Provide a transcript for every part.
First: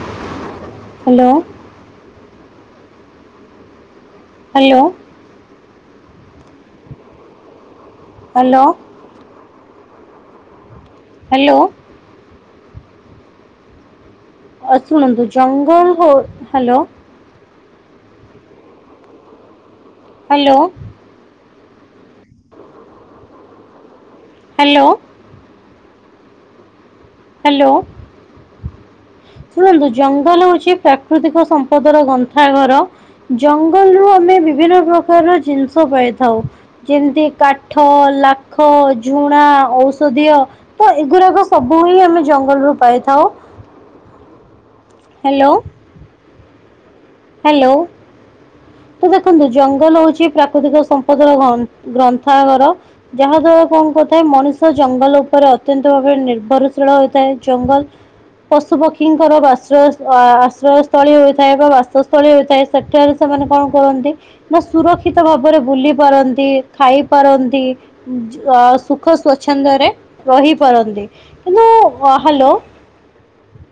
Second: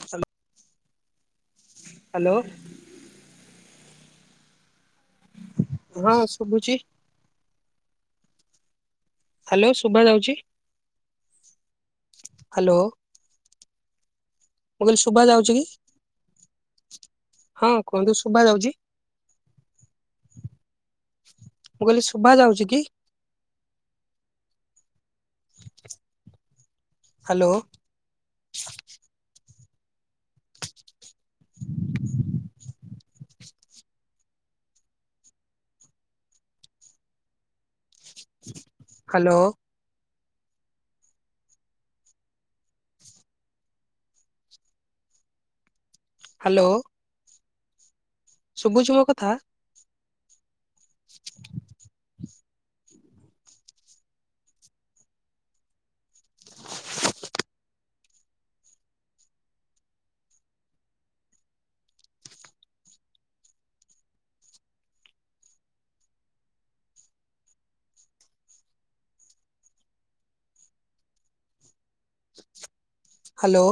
[inaudible] Hello. Hello. Hello. ହଁ ଶୁଭୁଛି। Hello. Hello ଶୁଭା ଯାଉଛି। ହ୍ୟାଲୋ। ହ୍ୟାଲୋ। ଅ ମୁଁ କହିଲି ଶୁଭା ଶୁଣନ୍ତୁ ଯାଉଛି କି ଜଙ୍ଗଲ ହ ହ୍ୟାଲୋ। ହଁ କୁହନ୍ତୁ ଶୁଭ ଯାଉଛି। ହ୍ୟାଲୋ। ମୁଁ କହିଲି ଶୁଭା ଯାଉଛି କି? ହ୍ୟାଲୋ। ହ୍ୟାଲୋ। [inaudible] ଶୁଣନ୍ତୁ ଜଙ୍ଗଲ ହଉଛି ପ୍ରାକୃତିକ ସମ୍ପଦ ର ଗନ୍ଥାଘର। ଜଙ୍ଗଲରୁୁ ଆମେ ବିଭିନ୍ନ ପ୍ରକାରର ଜିନିଷ ପାଇଥାଉ ଯେମିତି କା ଠ ଲାଖ ହ୍ୟାଲୋ ଝୁଣା ଔଷଧିୀୟ ତ ଏଗୁରାକ ସବୁ ବୁ ହିଁ ଆମେ ଜଙ୍ଗଲରୁୁ ପାଇଥାଉ। ହ୍ୟାଲୋ। ହ୍ୟାଲୋ। ହ୍ୟାଲୋ ଶୁଭୁଛି ମୋ ତୋ କଥା ଦେଖନ୍ତୁ ଜଙ୍ଗଲ ହଉଛି ପ୍ର ପ୍ରାକୃତିକ ସମ୍ପଦର ଗ୍ର ଗ୍ରନ୍ଥାଘର। ଯାହା ଦ୍ଵାରା କଣ କରିଥାଏ ମଣିଷ ଜଙ୍ଗଲ ଉପରେ ଅତ୍ୟନ୍ତ ଭାବରେ ନିର୍ଭରଶୀଳ ହୋଇଥାଏ ଜଙ୍ଗଲ ପଶୁ ପକ୍ଷୀଙ୍କର ବାଶ୍ରୟ ଆଶ୍ରୟସ୍ଥଳୀ ହୋଇଥାଏ ବା ବା ପାକସ୍ଥଳୀ ହୋଇଥାଏ ସେଠାରେ ସେମାନେ କଣ କରନ୍ତି? ନା ସୁରକ୍ଷିତ ଭାବରେ ବୁଲି ପାରନ୍ତି ଖାଇ ପାରନ୍ତି। ସୁଖ ସ୍ଵଚ୍ଛନ୍ଦରେ ରହି ପାରନ୍ତି। ଏ ଯୋଉ ହଁ ହ୍ୟାଲୋ। ହ୍ୟାଲୋ।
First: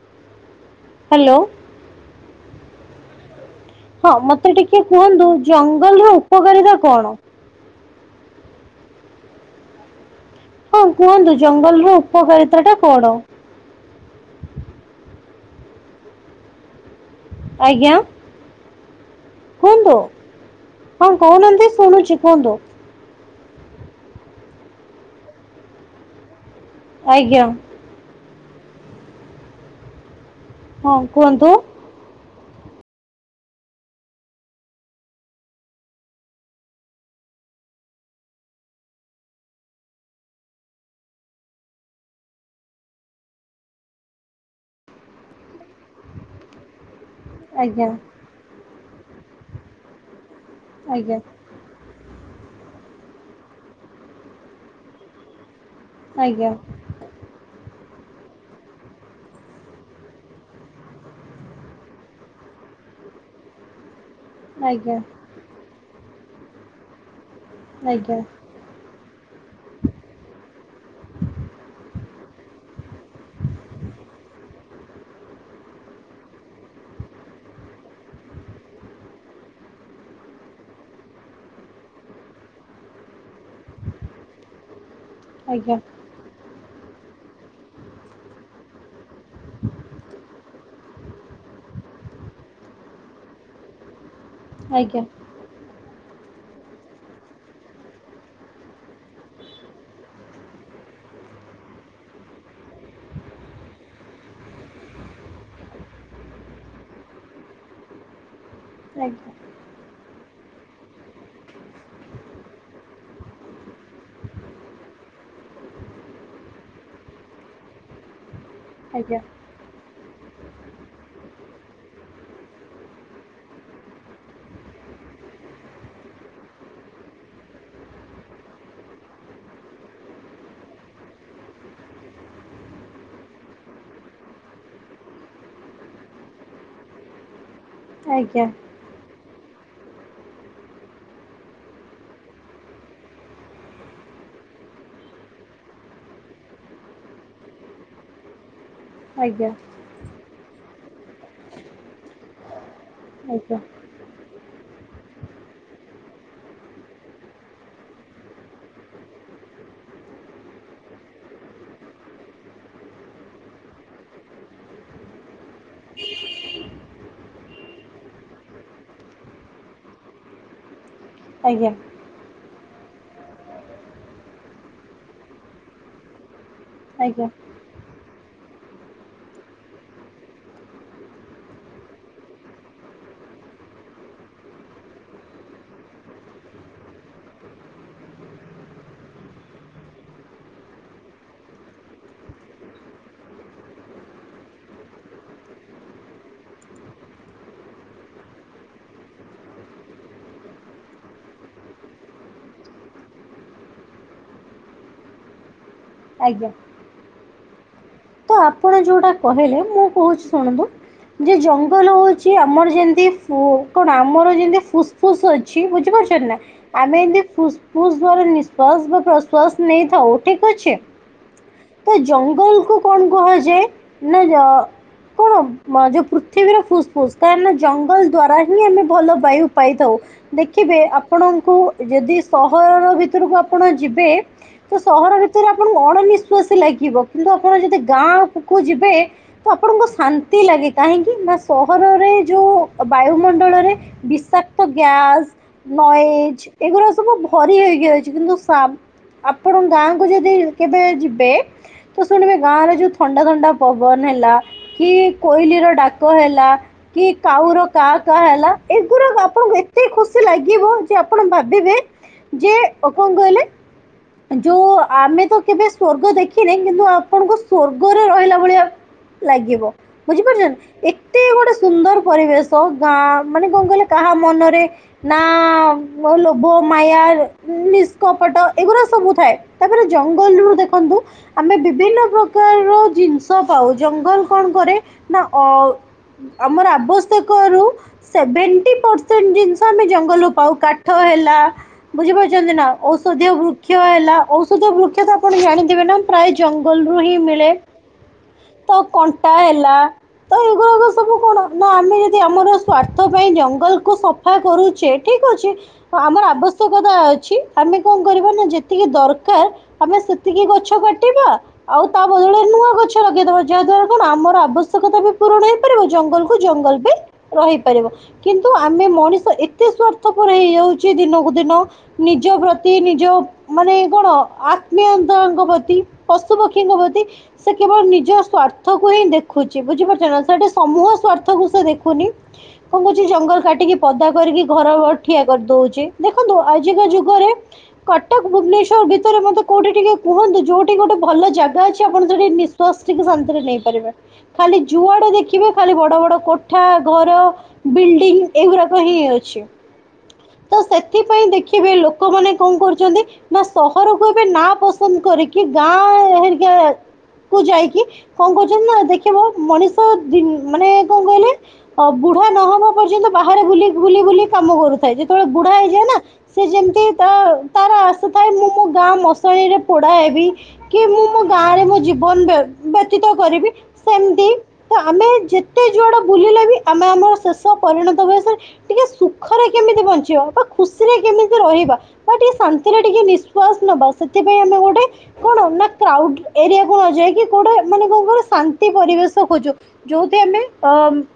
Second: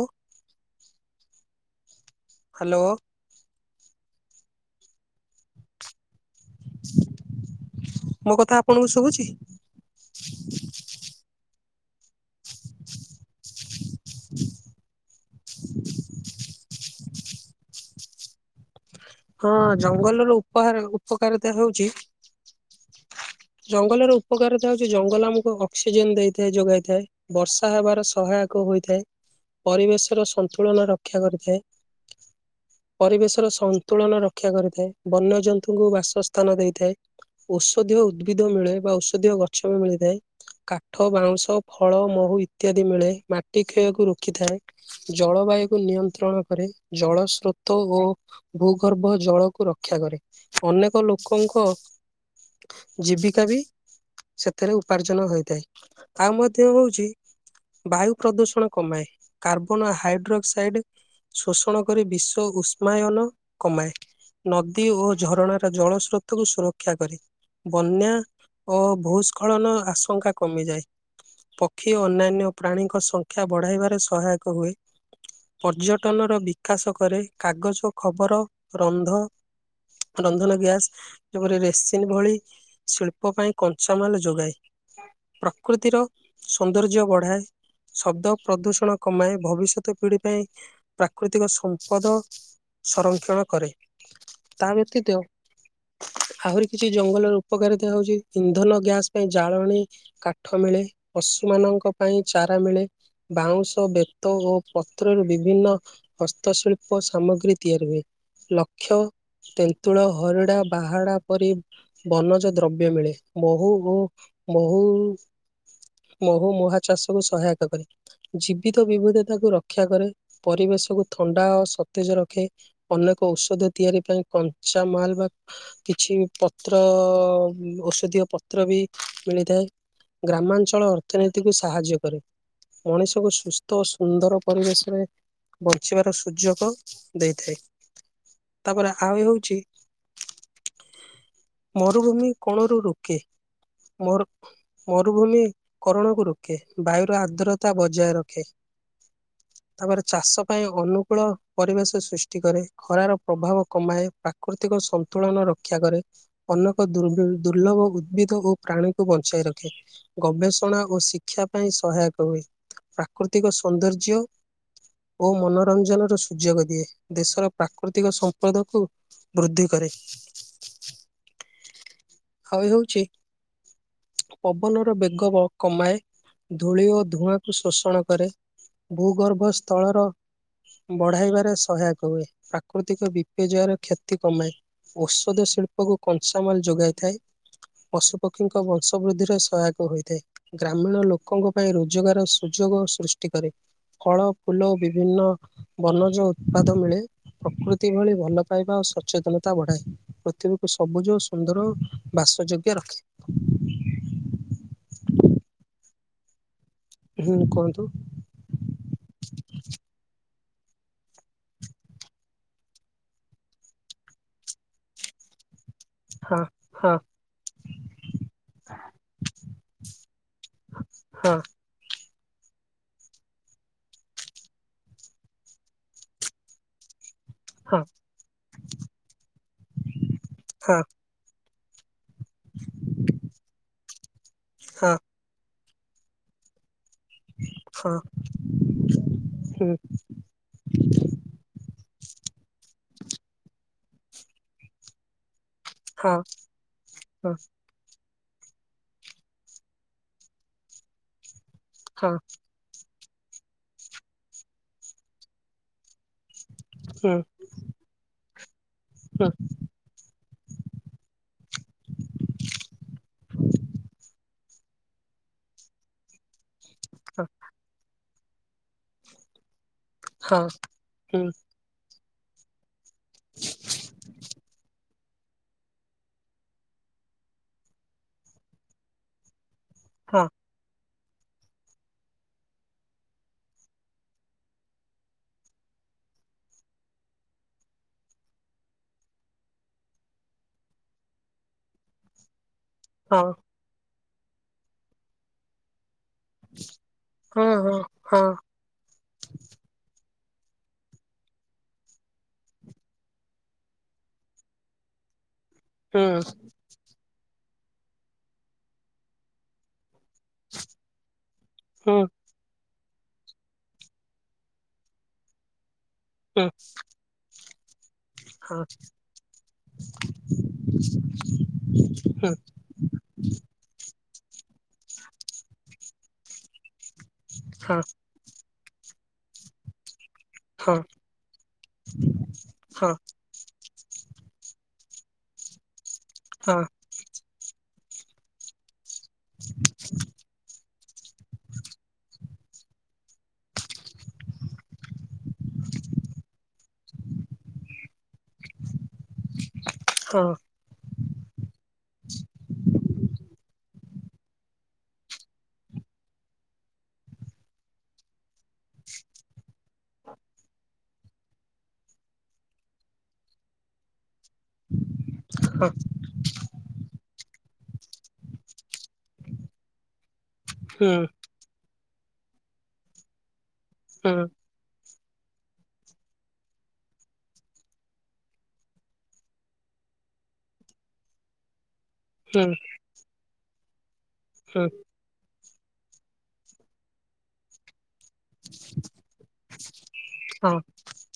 ହ୍ୟାଲୋ। ହ୍ୟାଲୋ। ହଁ ମତେ ଟିକେ କୁହନ୍ତୁ ଜଙ୍ଗଲର ଉପକାରିତା କଣ? ମୋ କଥା ଆପଣଙ୍କୁ ଶୁଭୁଛି। ହଁ କୁହନ୍ତୁ ଜଙ୍ଗଲ ର ଉପକାରିତା ଟା କଣ? ଆଜ୍ଞା। ହଁ କୁହନ୍ତୁ। ଜଙ୍ଗଲର ଉପହାର ହଁ ଉପକାରିତା କହୁନାହାନ୍ତି ହେଉଛି ଶୁଣୁଛି କୁହନ୍ତୁ। ଜଙ୍ଗଲର ଉପକାରିତା ହୋଉଚି ଜଙ୍ଗଲ ଆମକୁ ଅକ୍ସିଜେନ ଦେଇଥାଏ ଯୋଗାଇ। ଥାଏ ଆଜ୍ଞା ବର୍ଷା ହେବାର ସହାୟକ ହୋଇଥାଏ ପରିବେଶର ସଂ ତୁଳନା ହଁ ରକ୍ଷା କୁହନ୍ତୁ। କରିଥାଏ ପରିବେଶର ସଂ ତୁଳନା ରକ୍ଷା କରିଥାଏ ବନ୍ୟଜନ୍ତୁଙ୍କୁ ବାସସ୍ଥାନ ଦେଇଥାଏ। ଔଷଧୀୟ ଉଦ୍ଭିଦ ମିଳେ ବା ଔଷଧୀୟ ଗଛ ବି ମିଳିଥାଏ। କାଠ ବାଉଁଶ ଫଳ ମହୁ ଇତ୍ୟାଦି ମିଳେ ମାଟି କ୍ଷୟକୁ ରୋକିଥାଏ। ଜଳବାୟୁ କୁ ନିୟନ୍ତ୍ରଣ କରେ। ଜଳ ଷ୍ ତତ୍ୱ ଆଜ୍ଞା ଓ ଭୂଗର୍ଭ ଜଳକୁ ରକ୍ଷା କରେ ଅନେକ ଆଜ୍ଞା ଲୋକ ତାଙ୍କ ଜୀବିକା ବି ସେଥିରେ ଉପାର୍ଜନ ହୋଇଥାଏ। ଆଉ ଆଜ୍ଞା ମଧ୍ୟ ହୋଉଛି ବାୟୁ ପ୍ରଦୂଷଣ କମାଏ କାର୍ବନ ହାଇଡ୍ରକ୍ସାଇଡ୍‌। ଶୋଷଣ କରି ବିଶ୍ଵ ଉଷ୍ମାୟନ କମାଏ ନଦୀ ଆଜ୍ଞା ଓ ଝରଣାର ଜଳ ସ୍ରୋତକୁ ସୁରକ୍ଷା କରେ। ବନ୍ୟା ଆଜ୍ଞା ଓ ଭୂସ୍ଖଳନ ଆଶଙ୍କା କମିଯାଏ। ପକ୍ଷୀ ଓ ଅନ୍ୟାନ୍ୟ ପ୍ରାଣୀଙ୍କ ସଂଖ୍ୟା ବଢ଼ାଇବାରେ ସହାୟକ ହୁଏ। ପର୍ଯ୍ୟଟନର ବିକାଶ କରେ କାଗଜ ଖବର ରନ୍ଧ ରନ୍ଧନ ଗ୍ୟାସ୍‌ ଜୋଉପରି ରେସିନ୍‌ ଭଳି ଶିଳ୍ପ ପାଇଁ କଞ୍ଚାମାଲ ଯୋଗାଏ। ଆଜ୍ଞା ପ୍ରକୃତିର ସୌନ୍ଦର୍ଯ୍ୟ ବଢାଏ ଶବ୍ଦ ପ୍ରଦୂଷଣ କମାଏ ଭବିଷ୍ୟତ ପିଢି ପାଇଁ ପ୍ରାକୃତିକ ସମ୍ପଦ ସଂରକ୍ଷଣ କରେ ତା ଆଜ୍ଞା ବ୍ୟତୀତ ଆହୁରି କିଛି ଜଙ୍ଗଲର ଉପକାରିତା ହଉଛି ଇନ୍ଧନ ଗ୍ୟାସ ପାଇଁ ଜାଳଣୀ। କାଠ ମିଳେ ପଶୁ ମାନଙ୍କ ପାଇଁ ଚାରା ମିଳେ। ବାଉଁଶ ବେତ ଓ ପତ୍ରରୁ ବିଭିନ୍ନ ହସ୍ତଶିଳ୍ପ ସାମଗ୍ରୀ ତିଆରି ହୁଏ ଲକ୍ଷ ତେନ୍ତୁଳ ହରିଡ଼ା ବାହାଡା ପରି ବନଜ ଦ୍ରବ୍ୟ ମିଳେ ମୋହୁ ଓ ମୋହୁ ମହୁ ମୁହା ଚାଷକୁ ସହାୟକ କରେ। ଜୀବିତ ଆଜ୍ଞା ଆଜ୍ଞା ବିବିଧତାକୁ ରକ୍ଷା କରେ ପରିବେଶକୁ ଥଣ୍ଡା ଓ ସତେଜ ରଖେ। ଅନେକ ଔଷଧ ତିଆରି ପାଇଁ କଞ୍ଚା ମାଲ୍ ବା କିଛି ପତ୍ର ଔଷଧୀୟ ପତ୍ର ବି ମିଳିଥାଏ। ଗ୍ରାମାଞ୍ଚଳ ଅର୍ଥନୀତିକୁ ସାହାଯ୍ୟ କରେ। ମଣିଷକୁ ସୁସ୍ଥ ଓ ସୁନ୍ଦର ପରିବେଶରେ ବଞ୍ଚିବାର ସୁଯୋଗ ଦେଇଥାଏ ଆଜ୍ଞା। ତାପରେ ଆଉ ହଉଛି ମରୁଭୂମି କୋଣରୁ ରୋକେ। ମୋର ମରୁଭୂମି କରଣକୁ ରୋକେ ବାୟୁର ଆର୍ଦ୍ରତା ବଜାୟ ରଖେ। ଆଜ୍ଞା। ତାପରେ ଚାଷ ପାଇଁ ଅନୁକୂଳ ପରିବେଶ ସୃଷ୍ଟି କରେ ଖରାର ପ୍ରଭାବ ଆଜ୍ଞା କମାଏ। ପ୍ରାକୃତିକ ସନ୍ତୁଳନ ରକ୍ଷା କରେ। ଅନେକ ଦୁର୍ ଦୁର୍ଲଭ ଉଦ୍ଭିଦ ଓ ପ୍ରାଣୀକୁ ବଞ୍ଚାଇ ରଖେ। ଗବେଷଣା ଓ ଶିକ୍ଷା ପାଇଁ ସହାୟକ ହୁଏ ପ୍ରାକୃତିକ ସୌନ୍ଦର୍ଯ୍ୟ ଓ ମନୋରଞ୍ଜନର ସୁଯୋଗ ଦିଏ। ଦେଶର ପ୍ରାକୃତିକ ସମ୍ପଦକୁ ବୃଦ୍ଧି କରେ। ଆଜ୍ଞା। ଆଉ ହଉଛି ପବନର ବେଗ କମାଏ। ଧୂଳି ଓ ଆଜ୍ଞା ଧୂଆଁକୁ ଶୋଷଣ କରେ ଭୂଗର୍ଭ ସ୍ଥଳର ବଢାଇବାରେ ସହାୟକ କୁଏ ପ୍ରାକୃତିକ ବିପର୍ଯ୍ୟୟର କ୍ଷତି କମାଏ। ଔଷଧ ଶିଳ୍ପକୁ କଂସାମାଲ ଯୋଗାଇଥାଏ। ପଶୁପକ୍ଷୀଙ୍କ ବଂଶ ବୃଦ୍ଧିରେ ସହାୟକ ହୋଇଥାଏ। ଗ୍ରାମୀଣ ଲୋକଙ୍କ ପାଇଁ ରୋଜଗାର ସୁଯୋଗ ସୃଷ୍ଟି କରେ। ଫଳ ଫୁଲ ଓ ବିଭିନ୍ନ ବନଜ ଉତ୍ପାଦ ମିଳେ। ପ୍ରକୃତି ଭଳି ଭଲ ପାଇବା ଆଉ ସଚେତନତା ବଢାଏ। ପୃଥିବୀକୁ ସବୁଜ ସୁନ୍ଦର ବାସ ଯୋଗ୍ୟ ରଖି। ଆଜ୍ଞା। ହୁଁ କୁହନ୍ତୁ। ତ ଆପଣ ଯୋଉଟା କହିଲେ ମୁଁ କହୁଛି ଶୁଣନ୍ତୁ। ଯେ ଜଙ୍ଗଲ ହଉଛି ଆମର ଯେମିତି କଣ ଆମର ଯେମିତି ଫୁସଫୁସ୍ ଅଛି। କି ବୁଝିପାରୁଛଛନ୍ତି ନା? ହଁ। ହଁ ଆମେ ଏମତି ଫୁସ୍ ଫୁସ୍ଵ ନିଶ୍ଵାସ ବା ପ୍ରଶ୍ଵାସ ନେଇଥାଉ ଠିକ ଅଛି। ହଁ। ତ ଜଙ୍ଗଲକୁ କଣ କୁହଛେ ନା କଣ ଯୋଉ ପୃଥିବୀରେ ଫୁସ କା ହଁ ଜଙ୍ଗଲ ଦ୍ଵାରା ହିଁ ଆମେ ଭଲ ବାୟୁ ପାଇଥାଉ ଦେଖିବେ ହଁ ଆ ଆପଣଙ୍କୁ ଯଦି ସହର ଭିତରକୁ ଆପଣ ଯିବେ ତ ହଁ ସହର ଭିତ ରେ ଆପଣଙ୍କୁ ଅଣନିଶ୍ଵାସ ଲାଗିବ କିନ୍ତୁ ଆପଣ ଯଦି ହଁ ଗାଁଖ ଯିବେ ତ ହୁଁ ଆପଣଙ୍କ ଶା ଲାଗି କାହିଁକି ନା ସହରରେ ଯୋଉ ବାୟୁମଣ୍ଡଳରେ ବିଷାକ୍ତ ଗ୍ୟାସ ହଁ ନଏଜ ଏଗୁା ସବୁ ହଁ ଭରି ହୋଇଗଛି କିନ୍ତୁ ସ ଆପଣ ଗାଁକୁ ଯଦି କେବେ ଯିବେ [unintelligible] ତ ଶୁଣିବେ ଗାଁରେ ଯୋଉ ଥଣ୍ଡା ଥଣ୍ଡା ପବନ ହେଲା କି କୋଇଲି ର ଡା ହେଲା କି ହୁଁ କାଉର କାହା କାହା ହେଲା ଏଗୁଡା ହୁଁ ଆପଣ ଏତେ ଏତେ ଖୁସି ଲାଗିବ ଯେ ଆପଣ ଭାବିବେ ଯେ କଣ କହିଲେ? ଯୋଉ ଆମେ ତ କେବେ ସ୍ଵର୍ଗ ଦେଖିନେ କିନ୍ତୁ ହଁ ଆପଣଙ୍କୁ ସ୍ଵର୍ଗରେ ରହିଲା ଭଳିଆ ଲାଗିବ ବୁଝିପାରୁଛ ହଁ ଏତେ ହୁଁ। ଗୋଟେ ସୁନ୍ଦର ପରିବେଶ ଗାଁ ମାନେ କଣ କହିଲେ କାହା ମନରେ ନା ଲୋଭ ମାୟା ନିସ୍କପଟ ଏଗୁଡା ସବୁ ଥାଏ। ତାପରେ ହଁ ଜଙ୍ଗଲରୁୁ ଦେଖନ୍ତୁ ଆମେ ବି ବିଭିନ୍ନ ପ୍ରକାରର ଜିନିଷ ପାଉ ଜଙ୍ଗଲ କଣ କରେ ନା ଅ ଆମର ଆବଶ୍ୟକ ରୁ ସେଭେଣ୍ଟି ପର୍ସେଣ୍ଟ ଜିନିଷ ଆମେ ଜଙ୍ଗଲରୁୁ ପାଉ କାଠ ହେଲା ବୁଝିପାରୁଛନ୍ତି ନା। ହଁ ଔଷଧୀୟ ବୃକ୍ଷ ହେଲା ଔଷଧୀୟ ବୃକ୍ଷ ତ ଆପଣ ଜାଣିଥିବେ ନା ପ୍ରାୟ ଜଙ୍ଗଲରୁୁ ହିଁ ମିଳେ ହଁ ହଁ ହଁ ତ କଣ୍ଟା ହେଲା। ତ ଏଗୁାଡ଼ାକ ସବୁ କଣ ନା ଆମେ ଯଦି ଆମର ସ୍ଵାର୍ଥ ପାଇଁ ଜଙ୍ଗଲକୁ ସଫ ସଫା କରୁଚେ ଠିକ୍ ଅଛି। ହୁଁ ଆମର ଆବଶ୍ୟକତା ଅଛି ଆମେ କଣ କରିବା ନା ଯେତିକି ଦରକାର ତମେ ସେତିକି ଗଛ କା ଆଉ ହୁଁ ତା ବଦଳରେ ନୂଆ ଗଛ ଲଗେଇଦବା ଯାହା ଦ୍ଵାରା କଣ ଆମର ଆବଶ୍ୟକତା ବି ପୂରଣ ହେଇ ପାରିବ ଜଙ୍ଗଲକୁୁ ହୁଁ ଜଙ୍ଗଲ ବି ରହିପାରିବ। କିନ୍ତୁ ହଁ ଆମେ ମଣିଷ ଏତେ ସ୍ଵାର୍ଥପର ହେଇଯାଉଚେ ଦିନକୁ ଦିନ ହୁଁ ନିଜ ପ୍ରତି ନିଜ ମାନେ କଣ ଆତ୍ମୀୟତାଙ୍କ ପ୍ରତି ପଶୁପକ୍ଷୀଙ୍କ ପ୍ରତି ସେ କେବଳ ହଁ ନିଜ ସ୍ଵାର୍ଥ କୁ ହିଁ ଦେଖୁଛି ବୁଝିପାରୁଛ ନା। ସେଟା ହଁ ସମୂହ ସ୍ୱାର୍ଥ କୁ ସେ ଦେଖୁନି କଣ ହଁ କହୁଛି ଜଙ୍ଗଲ କାଟିକି ପଦା କରିକି ଘର ଠିଆ କରିଦଉଛି ଦେଖନ୍ତୁ ହଁ ଆଜିକା ଯୁଗରେ କଟକ ଭୁବନେଶ୍ଵର ଭିତରେ ମତେ କୋଉଠି ଟିକେ କୁହନ୍ତୁ ଯୋଉଠି ଗୋଟେ ଭଲ ଜାଗା ଅଛି ଆପଣ ନିଃଶ୍ବାସ ଟିକେ ଶାନ୍ତିରେ ନେଇପାରିବେ। ଖାଲି ଯୁଆଡ଼େ ଦେଖିବେ ଖାଲି ବଡ଼ ବଡ଼ କୋଠା ଘର ବିଲ୍ଡିଂ ଏଗୁଡାକ ହିଁ ଅଛି। ହଁ। ତ ସେଥିପାଇଁ ଦେଖିବେ ଲୋକମାନେ କଣ କରୁଛନ୍ତି ନା ସହରକୁ ଏବେ ନା ପସନ୍ଦ କରି କି ଗାଁ ହେରିକା କୁ ଯାଇକି କଣ କରୁଛନ୍ତି ନା ଦେଖିବ ମଣିଷ ମାନେ କଣ କହିଲେ ଅ ବୁଢା ନହବା ପର୍ଯ୍ୟନ୍ତ ବାହାରେ ବୁଲି ବୁଲି କାମ କରୁଥାଏ ଯେତେବେଳେ ବୁଢା ହଁ ହେଇଯାଏ ନା ସେ ଯେମିତି ତାର ଆସି ଥାଏ ମୁଁ ମୋ ଗାଁ ମଶଣିରେ ପୋଡା ହେବି। କି ହୁଁ ମୁଁ ମୋ ଗାଁ ରେ ମୋ ଜୀବନ ବ୍ୟତୀତ କରିବି। ହୁଁ। ସେମିତି ତ ଆମେ ଯେତେ ଯୁଆଡେ ବୁଲିଲେ ବି ଆମେ ଆମର ଶେଷ ପରିଣତ ବୟସରେ ଟିକେ ସୁଖରେ କେମିତି ବଞ୍ଚିବା ବା ଖୁସିରେ କେମିତି ରହିବା। ବା ଟିକେ ହୁଁ ଶାନ୍ତିରେ ଟିକେ ନିଶ୍ୱାସ ନବା ସେଥିପାଇଁ ଆମେ ହୁଁ ଗୋଟେ କଣ ନା କ୍ରାଉଡ୍ ଏରିଆ କୁହାଯାଏ କି କୋଉଟା ମାନେ କଣ କର ଶାନ୍ତି ପରିବେଶ ଖୋଜୁ ଯୋଉଠି ଆମେ ହଁ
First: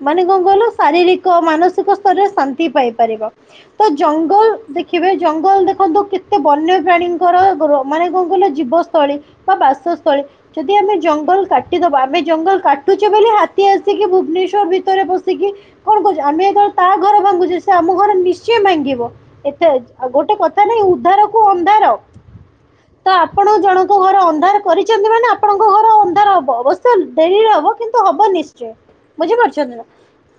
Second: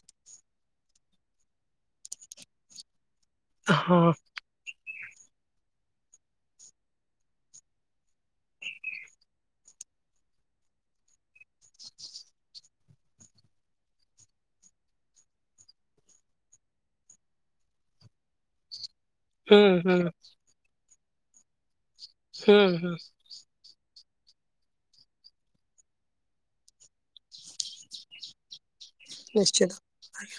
ମାନେ କଣ କହିଲ ଶାରୀରିକ ମାନସିକ ସ୍ତରରେ ଶାନ୍ତି ପାଇପାରିବା ତ ହଁ ଜଙ୍ଗଲ ଦେଖିବେ ଜଙ୍ଗଲ ଦେଖନ୍ତୁ କେତେ ବନ୍ୟପ୍ରାଣୀଙ୍କର ମାନେ କଣ କହିଲ ଜୀବ ବା ବାସସ୍ଥଳୀ। ଯଦି ଆମେ ଜଙ୍ଗଲ କାଟିଦବା ଆମେ ଜଙ୍ଗଲ କାଟୁଛେ ବୋଲି ହାତୀ ଆସିକି ଭୁବନେଶ୍ଵର ଭିତରେ ପଶିକି। କଣ କହୁଚ ଆମେ ଯେତେବେଳେ ତା ଘର ଭାଙ୍ଗୁଛେ ସେ ଆମ ଘର ନିଶ୍ଚୟ ଭାଙ୍ଗିବ। ହୁଁ ଏତେ ହୁଁ ଗୋଟେ କଥା ନାଇଁ ଉଦ୍ଧାର କୁ ଅନ୍ଧାର। ହୁଁ ହୁଁ। ତ ଆପଣ ଜଣ ଅନ୍ଧାର କରିଛନ୍ତି ମାନେ ଆପଣଙ୍କ ଘର ଅନ୍ଧାର ହବ ଅବଶ୍ୟ ଡେରିରେ ହବ କିନ୍ତୁ ହବ ନିଶ ନିଶ୍ଚିତ ବଝିପାରୁଛନ୍ତି ନା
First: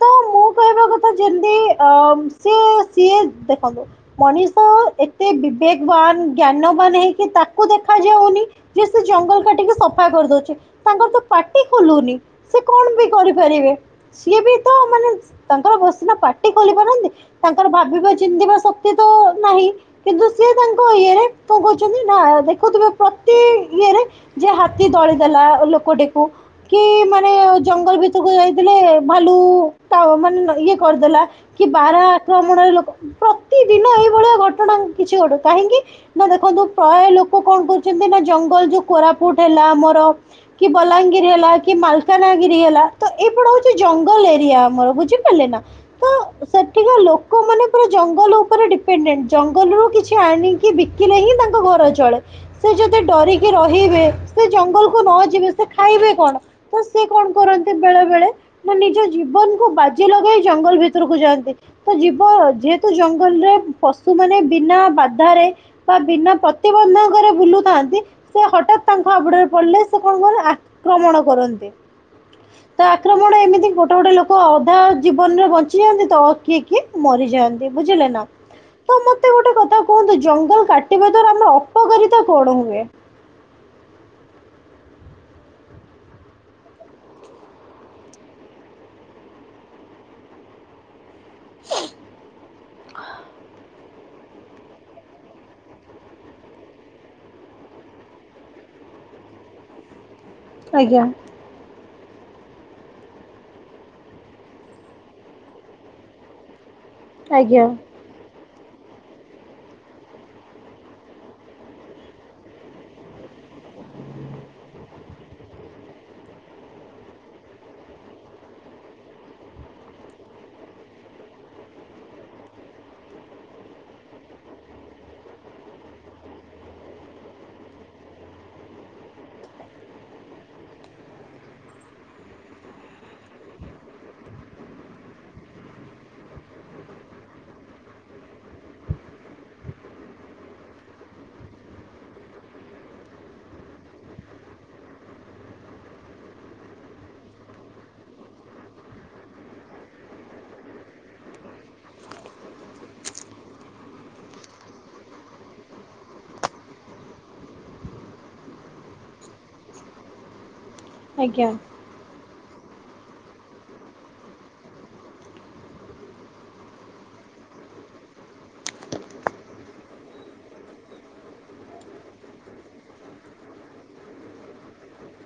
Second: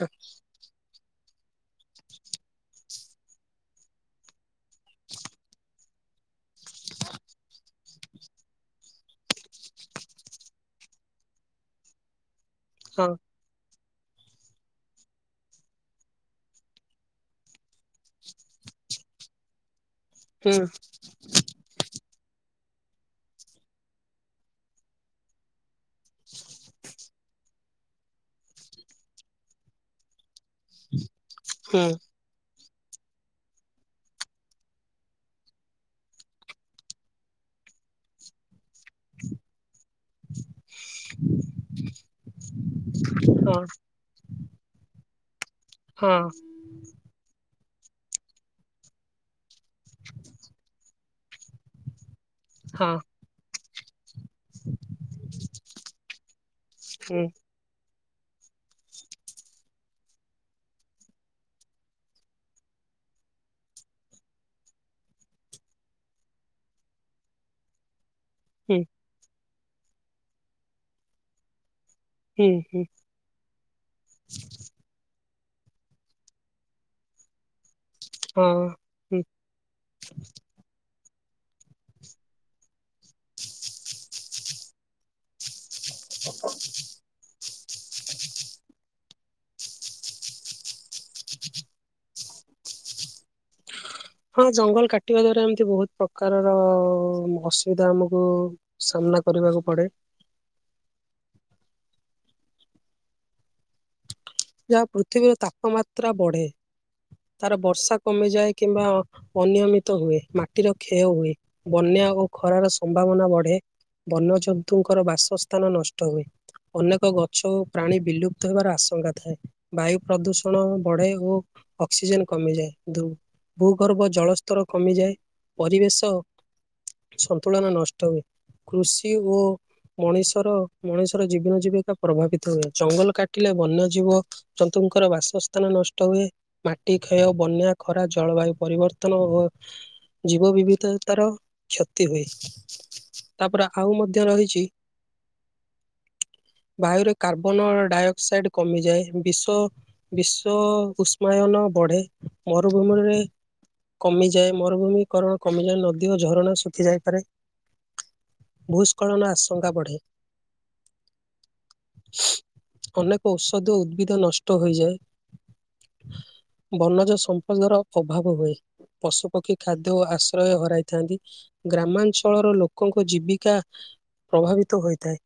ତ ମୁଁ କହିବା କଥା ଯେମତି ଅମ୍ ସି- ସିଏ ଦେଖନ୍ତୁ ମଣିଷ ଏତେ ବିବେକବାନ୍ ଜ୍ଞାନବାନ୍ ହେଇକି ତାକୁ ଦେଖା ଯାଉନି। ହେ ସେ ଜଙ୍ଗଲ କାଟିକି ସଫା କରି ଦଉଛି, ତାଙ୍କର ତ ପାଟି ଖୋଲୁନି, ସିଏ କଣ ବି ହଁ କରି ଫେରିବେ, ସିଏ ବି ତ ମାନେ ତାଙ୍କର ବ-ସିନା ପାଟି ଖୋଲି ପାରନ୍ତି। ତାଙ୍କର ଭାବିବା ଚିନ୍ତିବା ଶକ୍ତି ତ ନାହିଁ। କିନ୍ତୁ ସିଏ ହୁଁ ତାଙ୍କ ଇଏରେ କଣ କହୁଚନ୍ତି ନା ଦେଖୁଥିବେ ପ୍ର ଇଏରେ ଯେ ହାତୀ ଦଳିଦେଲା ଲୋକଟିକୁ, କି ମାନେ ଜଙ୍ଗଲ ଭିତରକୁ ଯାଇଥିଲେ ଭାଲୁ ତାଅ ମାନେ ଇଏ କରିଦେଲା, କି ହୁଁ ବାରାହା ଭ୍ରମଣରେ ଲୋକ ପ୍ରତିଦିନ ଏଇଭଳିଆ ଘଟଣା କିଛି ଘଟେ, କାହିଁକି? ନା ଦେଖନ୍ତୁ ପ୍ରାଏ ଲୋକ କଣ କରୁଛନ୍ତି ନା ଜଙ୍ଗଲ ଯୋଉ କୋରାପୁଟ ହେଲା ଆମର କି ବଲାଙ୍ଗିର ହେଲା କି ମାଲକାନାଗିରି ହେଲା ତ ଏଇପଡୃ ହଁ ହଉଛି ଜଙ୍ଗ ଗଲ ଏରିଆ ଆମର, ବୁଝିପାରିଲେ ନା? ତ ହଁ। ସେଠିକା ଲୋକମାନେ ପୁରା ଜଙ୍ଗଲ ଉପରେ ଡିପେଣ୍ଡଡେଣ୍ଟ ଜଙ୍ଗଲରୁ କିଛି ଆଣିକି ବି କିଲେ ହିଁ ତାଙ୍କ ଘର ଚଳେ। ସେ ହଁ ଯଦି ଡରିକି ରହିବେ ସେ ଜଙ୍ଗଲକୁ ନ ଯିବେ ସେ ଖାଇବେ କଣ? ତ ସେ ହୁଁ କଣ କରନ୍ତି ବେଳେ ବେଳେ ମୋ ନିଜ ଜୀବନକୁ ବାଜି ଲଗେଇ ଜଙ୍ଗଲ ଭିତରକୁ ଯାଆନ୍ତି। ତ ଯିବ ଯେହେତୁ ଜଙ୍ଗଲର ପଶୁ ମାନେ ବିନା ବାଧାରେ ବା ବିନା ପ୍ରତିବନ୍ଧକର ବୁଲୁଥାନ୍ତି, ସେ ହୁଁ ହଠାତ୍ ତାଙ୍କ ହାବୁଡରେ ପଡିଲେ ସେ କଣ କହିଲ ଆକ୍ରମଣ କରନ୍ତି। ଠିକ୍, ତ ଠିକ୍। ଆକ୍ରମଣ ଏମିତି ଗୋଟେ ଗୋଟେ ଲୋକ ଅଧା ଜୀବନରେ ବଞ୍ଚିଯାଆନ୍ତି ତ, ଆଉ କିଏ କିଏ ମରିଯାଆନ୍ ତି ବୁଝିଲ ନା? ହଁ ତ ହୁଁ ମୋତେ ଗୋଟେ କଥା କୁହନ୍ତୁ ଜଙ୍ଗଲ କାଟିବା ଦ୍ଵାରା ଆମର ଅପକାରି ତା କଣ ହୁଏ? ହଁ ଜଙ୍ଗଲ କାଟିବା ଦ୍ଵାରା ଏମିତି ବହୁତ ପ୍ରକାରର ଅସୁବିଧା ଆମକୁ ସାମ୍ନା କରିବାକୁ ପଡେ। ଆଜ୍ଞା। ଯାହା ପୃଥିବୀର ତାପମାତ୍ରା ବଢେ ତାର ଆଜ୍ଞା ବର୍ଷା କମିଯାଏ କିମ୍ବା ଅନିୟମିତ ହୁଏ, ମାଟିର କ୍ଷୟ ହୁଏ। ବନ୍ୟା ଓ ଖରାର ସମ୍ଭାବନା ବଢେ, ବନ୍ୟଜନ୍ତୁଙ୍କର ବାସସ୍ଥାନ ନଷ୍ଟ ହୁଏ। ଅନେକ ଗଛ ଓ ପ୍ରାଣୀ ବିଲୁପ୍ତ ହେବାର ଆଶଙ୍କା ଥାଏ, ବାୟୁ ପ୍ରଦୂଷଣ ବଢେ ଓ ଅକ୍ସିଜେନ୍ କମିଯାଏ ଧୁମ୍। ଭୂଗର୍ଭ ଜଳସ୍ତର କମିଯାଏ, ପରିବେଶ ସନ୍ତୁଳନ ନଷ୍ଟ ହୁଏ, କୃଷି ଓ ମଣିଷର ମଣିଷର ଜୀବନ ଜୀବିକା ପ୍ରଭାବିତ ହୁଏ। ଜଙ୍ଗଲ କାଟିଲେ ବନ୍ୟ ଜୀବ ଜନ୍ତୁଙ୍କର ବାସସ୍ଥାନ ନଷ୍ଟ ହୁଏ। ମାଟି କ୍ଷୟ ବନ୍ୟା ଖରା ଜଳବାୟୁ ପରିବର୍ତ୍ତନ, ଓ ଜୀବ ବିବିଧତାର କ୍ଷତି ହୁଏ। ତାପରେ ଆଉ ମଧ୍ୟ ରହିଚି ବାୟୁରେ କାର୍ବନ ଡାଇଅକ୍ସାଇଡ୍ କମିଯାଏ। ବିଶ୍ୱ ବିଶ୍ଵ ଉଷ୍ମାୟନ ବଢେ, ମରୁଭୂମିରେ କମିଯାଏ, ମରୁଭୂମିକରଣ କମିଯାଏ, ନଦୀ ଓ ଝରଣା ଶୁଖି ଯାଇପାରେ। ଭୂସ୍ଖଳନ ଆଶଙ୍କା ବଢ଼େ। ଆଜ୍ଞା। ଅନେକ ଔଷଧ ଓ ଉଦ୍ଭିଦ ନଷ୍ଟ ହୋଇଯାଏ। ବନଜ ସମ୍ପଦ ର ଅଭାବ ହୁଏ। ପଶୁପକ୍ଷୀ ଖାଦ୍ୟ ଓ ଆଶ୍ରୟ ହରାଇଥାନ୍ତି। ଗ୍ରାମାଞ୍ଚଳର ଲୋକଙ୍କ ଜୀବିକା ପ୍ରଭାବିତ ହୋଇଥାଏ।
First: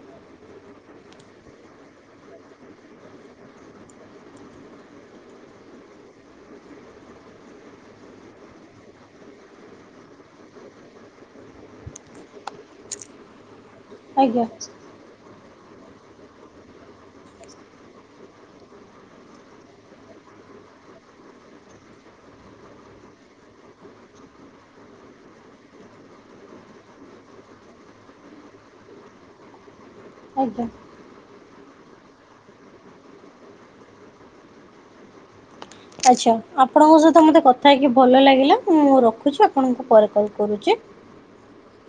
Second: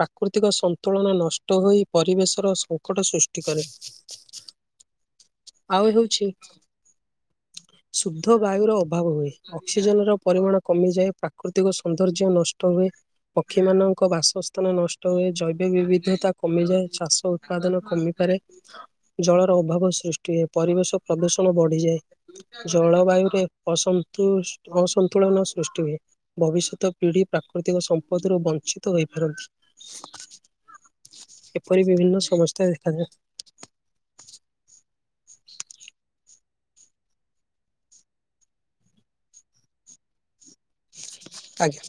ପ୍ରାକୃତିକ ସନ୍ତୁଳନ ନଷ୍ଟ୍ ତୋ ହୋଇ ପରିବେଶର ସଙ୍କଟ ସୃଷ୍ଟି କରେ। ଆଉ ହେଉଛି [inaudible] ଶୁଦ୍ଧ ବାୟୁର ଅଭାବ ହୁଏ ଅକ୍ସିଜେନ ର ପରିମାଣ କମିଯାଏ ପ୍ରାକୃତିକ ସୌନ୍ଦର୍ଯ୍ୟ ନଷ୍ଟ ହୁଏ। ପକ୍ଷୀମାନଙ୍କ ଆଜ୍ଞା ବାସସ୍ଥାନ ନଷ୍ଟ ହୁଏ ଜୈବ ବିବିଧତା କମିଯାଏ ଚାଷ ଉତ୍ପାଦନ କମିପାରେ। ଜଳର ଅଭାବ ସୃଷ୍ଟି ହୁଏ ପରିବେଶ ପ୍ରଦୂଷଣ ବଢିଯାଏ। ଜଳବାୟୁ ରେ ଅସନ୍ତୁ ଅସନ୍ତୁଳନ ସୃଷ୍ଟି ହୁଏ। ଭବିଷ୍ୟତ ପିଢ଼ି ପ୍ରାକୃତିକ ସମ୍ପଦରୁ ବଂଞ୍ଚିତ ହୋଇପାରନ୍ତି। ଆଜ୍ଞା। ଏପରି ବିଭିନ୍ନ ସମସ୍ୟା ଦେଖାଯାଏ। ଆଚ୍ଛା ଆପଣଙ୍କ ସହିତ ମୋତେ କଥା ହେଇକି ଭଲ ଲାଗିଲା ମୁଁ ରଖୁଛି ଆପଣଙ୍କୁ ପରେ କଲ୍ କରୁଛି। ଆଜ୍ଞା।